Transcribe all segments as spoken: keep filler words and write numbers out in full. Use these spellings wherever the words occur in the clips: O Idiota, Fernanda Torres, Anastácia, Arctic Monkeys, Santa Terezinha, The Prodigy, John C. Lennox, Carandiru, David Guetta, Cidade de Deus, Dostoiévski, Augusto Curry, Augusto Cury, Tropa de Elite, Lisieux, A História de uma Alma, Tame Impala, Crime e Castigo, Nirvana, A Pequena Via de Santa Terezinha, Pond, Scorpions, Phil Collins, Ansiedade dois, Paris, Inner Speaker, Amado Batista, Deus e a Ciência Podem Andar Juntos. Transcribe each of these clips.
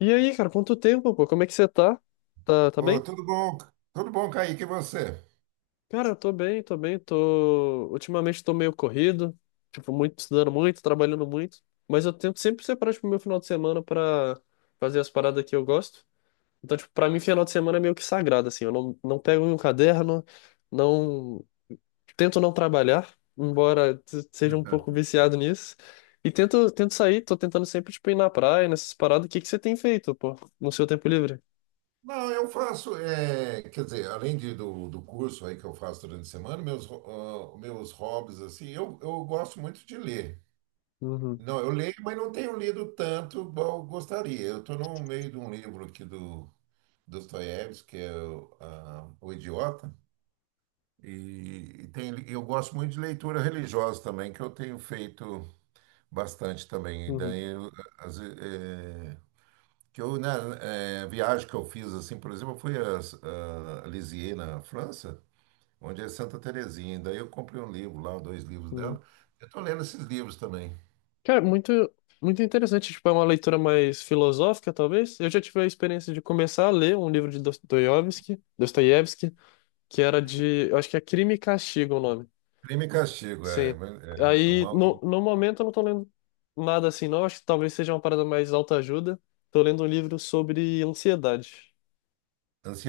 E aí, cara, quanto tempo, pô? Como é que você tá? Tá, tá Ô, bem? tudo bom? Tudo bom, Kaique, e você? Cara, eu tô bem, tô bem, tô... Ultimamente tô meio corrido, tipo, muito, estudando muito, trabalhando muito, mas eu tento sempre separar, tipo, meu final de semana pra fazer as paradas que eu gosto. Então, tipo, pra mim, final de semana é meio que sagrado, assim, eu não, não pego um caderno, não... Tento não trabalhar, embora t- seja um pouco viciado nisso, e tento, tento sair, tô tentando sempre, tipo, ir na praia, nessas paradas. O que que você tem feito, pô, no seu tempo livre? Não, eu faço, é, quer dizer, além de, do, do curso aí que eu faço durante a semana, meus, ho- ah, meus hobbies, assim, eu, eu gosto muito de ler. Uhum, Não, eu leio, mas não tenho lido tanto igual eu gostaria. Eu estou no meio de um livro aqui do Dostoiévski, que é o, ah, O Idiota, e, e tem, eu gosto muito de leitura religiosa também, que eu tenho feito bastante também. uhum, Daí, eu, às ve- é, que eu, né, é, viagem que eu fiz, assim, por exemplo, eu fui a, a Lisieux, na França, onde é Santa Terezinha. Daí eu comprei um livro lá, dois livros uhum. dela. Eu tô lendo esses livros também. Cara, muito, muito interessante. Tipo, é uma leitura mais filosófica, talvez. Eu já tive a experiência de começar a ler um livro de Dostoiévski, Dostoiévski, que era de, eu acho que é Crime e Castigo o nome. Crime e Castigo, é, Sim. é é Aí, uma no, no momento, eu não tô lendo nada assim, não. Acho que talvez seja uma parada mais autoajuda. Tô lendo um livro sobre ansiedade.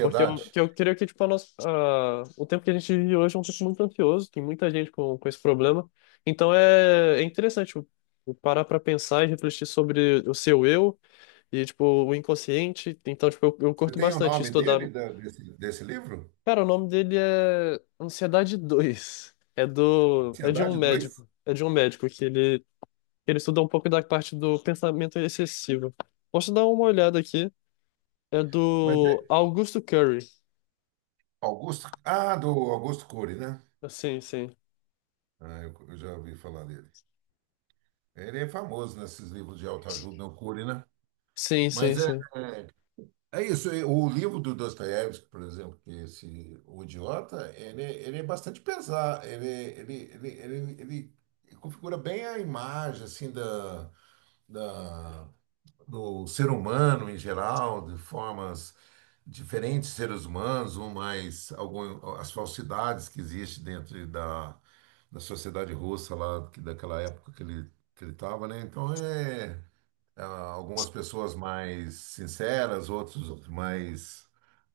Porque eu, que eu creio que tipo, a nossa, a- o tempo que a gente vive hoje é um tempo muito ansioso, tem muita gente com, com esse problema. Então é, é interessante tipo, parar para pensar e refletir sobre o seu eu e tipo, o inconsciente. Então, tipo, eu, eu Você curto tem o bastante nome estudar. dele, da- desse, desse livro? Cara, o nome dele é Ansiedade dois. É do, é de um Ansiedade dois. médico. É de um médico que ele, ele estuda um pouco da parte do pensamento excessivo. Posso dar uma olhada aqui? É Mas é do Augusto Curry. Augusto... Ah, do Augusto Cury, né? Sim, sim. Ah, eu, eu já ouvi falar dele. Ele é famoso nesses livros de autoajuda, né, o Cury, né? Sim, sim, Mas é. sim. É isso, e o livro do Dostoiévski, por exemplo, que esse O Idiota, ele, ele é bastante pesado, ele, ele, ele, ele, ele configura bem a imagem assim da, da, do ser humano em geral, de formas diferentes, seres humanos, um mais algum, as falsidades que existem dentro da, da sociedade russa lá, que- daquela época que ele que ele estava, né? Então é, ah, algumas pessoas mais sinceras, outros mais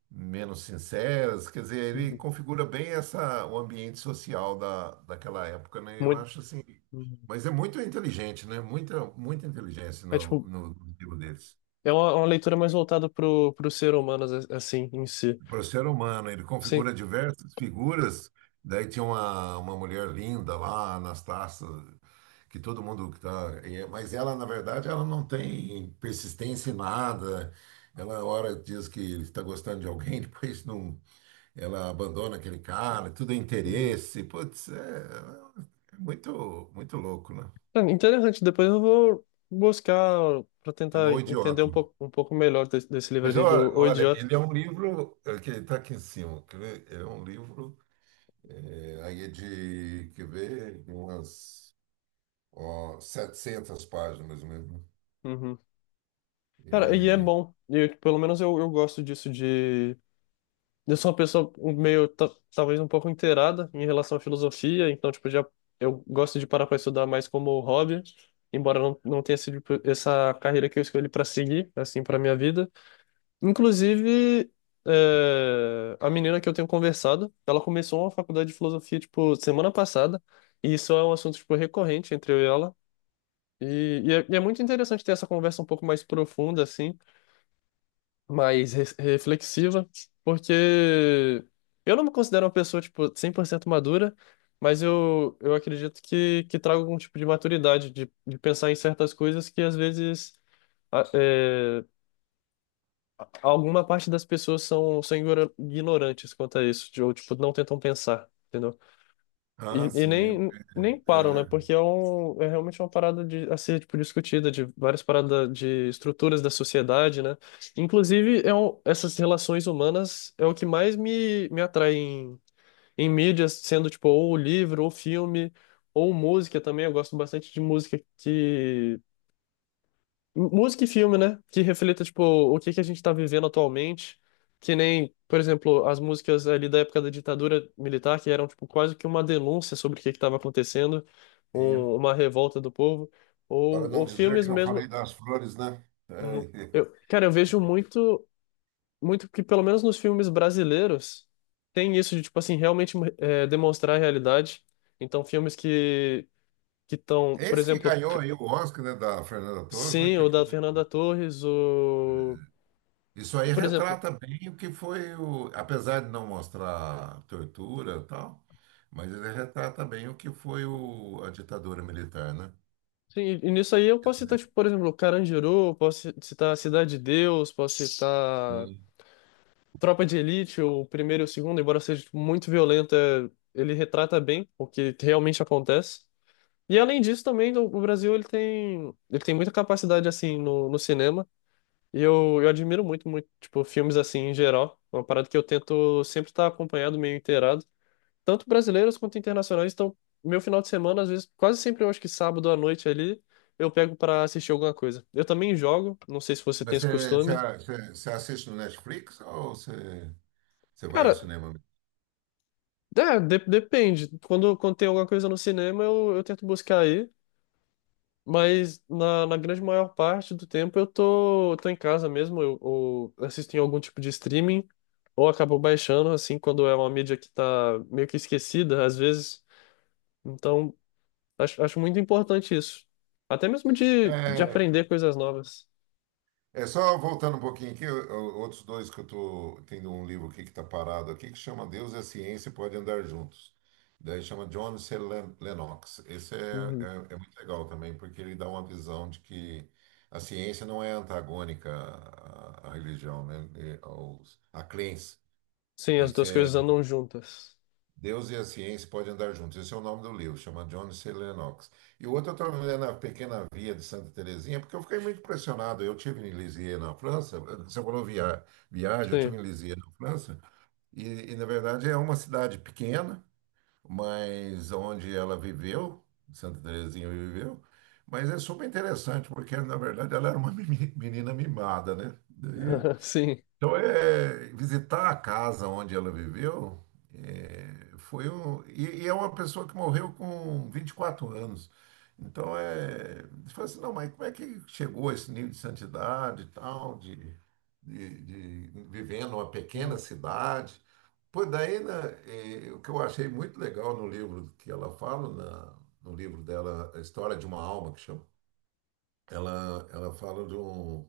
menos sinceras. Quer dizer, ele Uhum. configura bem essa, o ambiente social da, daquela época, né? Eu Muito. acho assim. Uhum. Mas é muito inteligente, né? Muita, muita inteligência É no, tipo, no, no livro deles. é uma, uma leitura mais voltada pro, pro ser humano, as- assim, em si. Para o ser humano, ele Sim. configura diversas figuras. Daí tinha uma, uma mulher linda lá, Anastácia, que todo mundo que tá, é, mas ela, na verdade, ela não tem persistência em nada. Ela hora diz que está gostando de alguém, depois não, ela abandona aquele cara, tudo é Uhum. interesse. Putz, é, é muito muito louco, né? É interessante. Depois eu vou buscar para tentar Chamou o entender idiota. um pouco, um pouco melhor desse, desse livro Mas ali olha, do O olha, Idiota. ele é um livro, é, que está aqui em cima. Quer ver? É um livro, é, aí é de, quer ver, umas, ó, 700 páginas mesmo. Uhum. Cara, e é bom. E eu, pelo menos eu, eu gosto disso de. Eu sou uma pessoa meio, ta- talvez um pouco inteirada em relação à filosofia, então, tipo, já eu gosto de parar para estudar mais como hobby, embora não, não tenha sido tipo, essa carreira que eu escolhi para seguir, assim, para minha vida. Inclusive, é, a menina que eu tenho conversado, ela começou uma faculdade de filosofia, tipo, semana passada, e isso é um assunto, tipo, recorrente entre eu e ela. E, e é, e é muito interessante ter essa conversa um pouco mais profunda, assim, mais re- reflexiva, porque eu não me considero uma pessoa, tipo, cem por cento madura, mas eu, eu acredito que, que trago algum tipo de maturidade, de, de pensar em certas coisas que às vezes alguma parte das pessoas são, são ignora- ignorantes quanto a isso, de- ou tipo, não tentam pensar, entendeu? E, Ah, e sim. É, nem, nem param, né? é, Porque é, um, é realmente uma parada de, a ser tipo, discutida, de várias paradas de estruturas da sociedade, né? Inclusive, é um, essas relações humanas é o que mais me, me atrai em, em mídias, sendo tipo, ou livro, ou filme, ou música também. Eu gosto bastante de música que música e filme, né? Que reflita, tipo, o que que a gente tá vivendo atualmente. Que nem, por exemplo, as músicas ali da época da ditadura militar, que eram, tipo, quase que uma denúncia sobre o que que tava acontecendo, é. Um- é. uma revolta do povo. Para Ou, não ou dizer filmes que não mesmo. falei das flores, né? Uhum. É. Eu, cara, eu vejo muito, muito que, pelo menos nos filmes brasileiros, tem isso de, tipo assim, realmente hum, é, demonstrar a realidade. Então, filmes que que estão, por Esse que exemplo, ganhou aí o Oscar, né, da Fernanda Torres, né, sim, que o da foi. Fernanda Torres, o. Isso aí Por exemplo. retrata bem o que foi o, apesar de não mostrar tortura e tal, mas ele retrata bem o que foi, o, a ditadura militar, né? Sim, e e nisso aí eu Quer posso citar, dizer, tipo, por exemplo, Carandiru, posso ci- citar Cidade de Deus, posso citar sim. Tropa de Elite, o primeiro e o segundo, embora seja tipo, muito violenta, ele retrata bem o que realmente acontece. E além disso também, o o Brasil ele tem, ele tem muita capacidade assim no, no cinema, e eu, eu admiro muito, muito, tipo, filmes assim em geral. É uma parada que eu tento sempre estar acompanhado, meio inteirado tanto brasileiros quanto internacionais. Então, meu final de semana, às vezes, quase sempre eu acho que sábado à noite ali, eu pego pra assistir alguma coisa. Eu também jogo, não sei se você tem Mas esse você, você, costume. você- você assiste no Netflix ou você, você vai Cara, ao cinema mesmo? é, de- depende. Quando, quando tem alguma coisa no cinema, eu, eu tento buscar aí. Mas na, na grande maior parte do tempo eu tô, tô em casa mesmo, eu, ou assisto em algum tipo de streaming, ou acabo baixando, assim, quando é uma mídia que tá meio que esquecida, às vezes. Então, acho, acho muito importante isso. Até mesmo de, de É, aprender coisas novas. É só voltando um pouquinho aqui, o- o- outros dois que eu tô tendo um livro aqui que está parado aqui, que chama Deus e a Ciência Podem Andar Juntos. Daí chama John C. Len- Lennox. Esse é, Uhum. é, é muito legal também, porque ele dá uma visão de que a ciência não é antagônica à, à religião, né? E aos, à crença. Sim, as Esse duas é coisas andam juntas. Deus e a Ciência Podem Andar Juntos. Esse é o nome do livro, chama John C. Lennox. E o outro eu estava lendo A Pequena Via de Santa Terezinha, porque eu fiquei muito impressionado. Eu tive em Lisieux, na França, você falou via, viagem, eu Sim. tive em Lisieux, na França, e, e na verdade, é uma cidade pequena, mas onde ela viveu, Santa Terezinha viveu, mas é super interessante, porque, na verdade, ela era uma meni- menina mimada, né? Daí Sim. então, é, é, visitar a casa onde ela viveu, é, foi um. E, e é uma pessoa que morreu com vinte e quatro anos. Então, é, você fala assim: não, mas como é que chegou a esse nível de santidade e tal, de, de, de vivendo uma pequena Hum. cidade? Pois daí, né, é, o que eu achei muito legal no livro que ela fala, na- no livro dela, A História de uma Alma, que chama, ela, ela fala de um,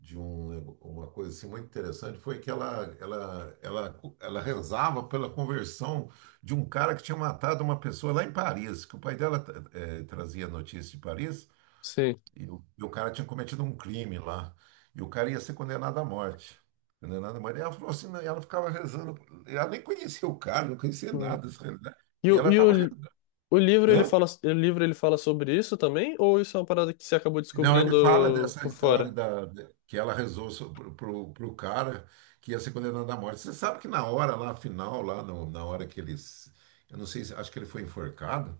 de um, uma coisa assim muito interessante foi que ela, ela, ela, ela rezava pela conversão de um cara que tinha matado uma pessoa lá em Paris, que o pai dela, eh, trazia notícia de Paris, Sim. e o, e o cara tinha cometido um crime lá, e o cara ia ser condenado à morte. Condenado à morte. E ela falou assim, né, e ela ficava rezando, ela nem conhecia o cara, não conhecia Hum. nada dessa realidade, E, e o, ela e estava o, rezando. o livro ele Hã? fala, o livro ele fala sobre isso também? Ou isso é uma parada que você acabou Não, ele fala descobrindo dessa por história fora? da, que ela rezou so- pro, pro, pro cara que ia ser condenado à morte. Você sabe que na hora lá, final, lá no- na hora que eles. Eu não sei, se- acho que ele foi enforcado.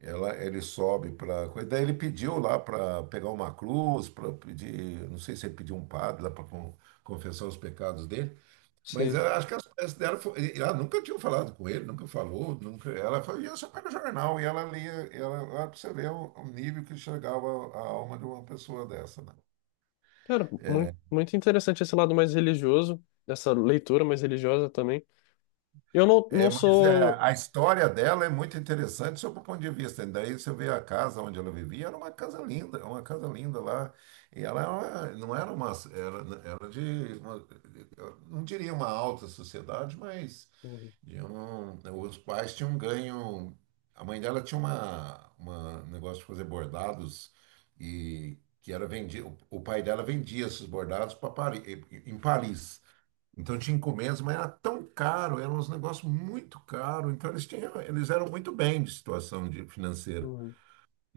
Ela, ele sobe para coisa. Daí ele pediu lá para pegar uma cruz, para pedir. Não sei se ele pediu um padre lá para confessar os pecados dele. Mas Sim. eu acho que as peças dela, foi, ela nunca tinha falado com ele, nunca falou, nunca. Ela foi, ia só para o jornal e ela lia, ela, lá pra você ver o, o nível que chegava a alma de uma pessoa dessa, né? Cara, muito, muito interessante esse lado mais religioso, essa leitura mais religiosa também. Eu não, não É, mas é, sou. a história dela é muito interessante sob o ponto de vista, né? Daí você vê a casa onde ela vivia, era uma casa linda, uma casa linda lá. E ela era uma, não era uma, era, era de, uma, eu não diria uma alta sociedade, mas Uhum, de um- os pais tinham ganho. A mãe dela tinha uma, uma um negócio de fazer bordados e que era vendido. O pai dela vendia esses bordados para Paris, em Paris. Então tinha encomendas, mas era tão caro, era uns negócios muito caro. Então eles tinham, eles eram muito bem de situação, de, financeira. uhum,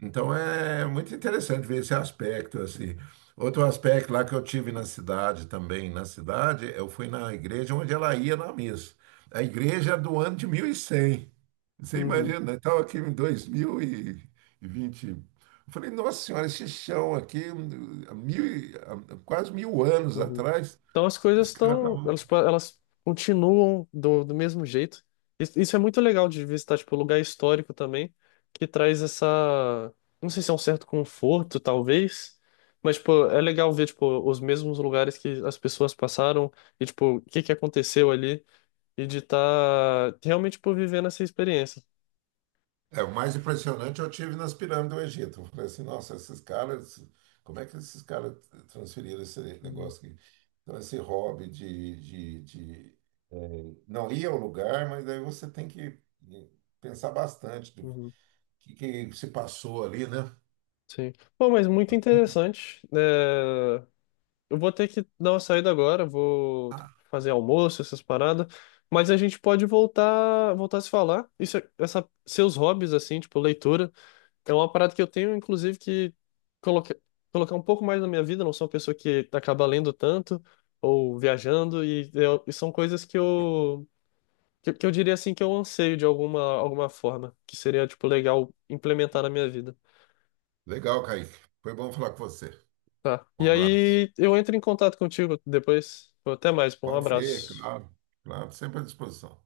Então é muito interessante ver esse aspecto assim. Outro aspecto lá que eu tive na cidade também, na cidade, eu fui na igreja onde ela ia na missa. A igreja é do ano de mil e cem. Você uhum, imagina, eu estava aqui em dois mil e vinte. Eu falei, nossa senhora, esse chão aqui, hum, há mil, e- há quase mil anos uhum. atrás, Então as os coisas caras estão, elas, estavam. elas continuam do, do mesmo jeito. Isso isso é muito legal de visitar, tipo, lugar histórico também, que traz essa, não sei se é um certo conforto, talvez, mas, tipo, é legal ver, tipo, os mesmos lugares que as pessoas passaram e, tipo, o que que aconteceu ali e de estar realmente, tipo, vivendo essa experiência. É, o mais impressionante eu tive nas pirâmides do Egito. Eu falei assim, nossa, esses caras, como é que esses caras transferiram esse Uhum, negócio aqui? Então, esse hobby de, de, de, eh, não ir ao lugar, mas aí você tem que pensar bastante do uhum, que, que se passou ali, né? sim. Bom, mas muito interessante, né? Eu vou ter que dar uma saída agora, vou ter que Ah, fazer almoço, essas paradas. Mas a gente pode voltar, voltar a se falar. Isso, é- essa, seus hobbies, assim, tipo, leitura, é uma parada que eu tenho, inclusive, que coloca, colocar um pouco mais na minha vida. Não sou uma pessoa que acaba lendo tanto ou viajando, e, eu- e são coisas que eu, que, que eu diria, assim, que eu anseio de alguma, alguma forma, que seria, tipo, legal implementar na minha vida. legal, Kaique. Foi bom falar com você. Tá. Um E abraço. aí eu entro em contato contigo depois. Até mais, pô. Um Pode ser, abraço. claro. Claro, sempre à disposição.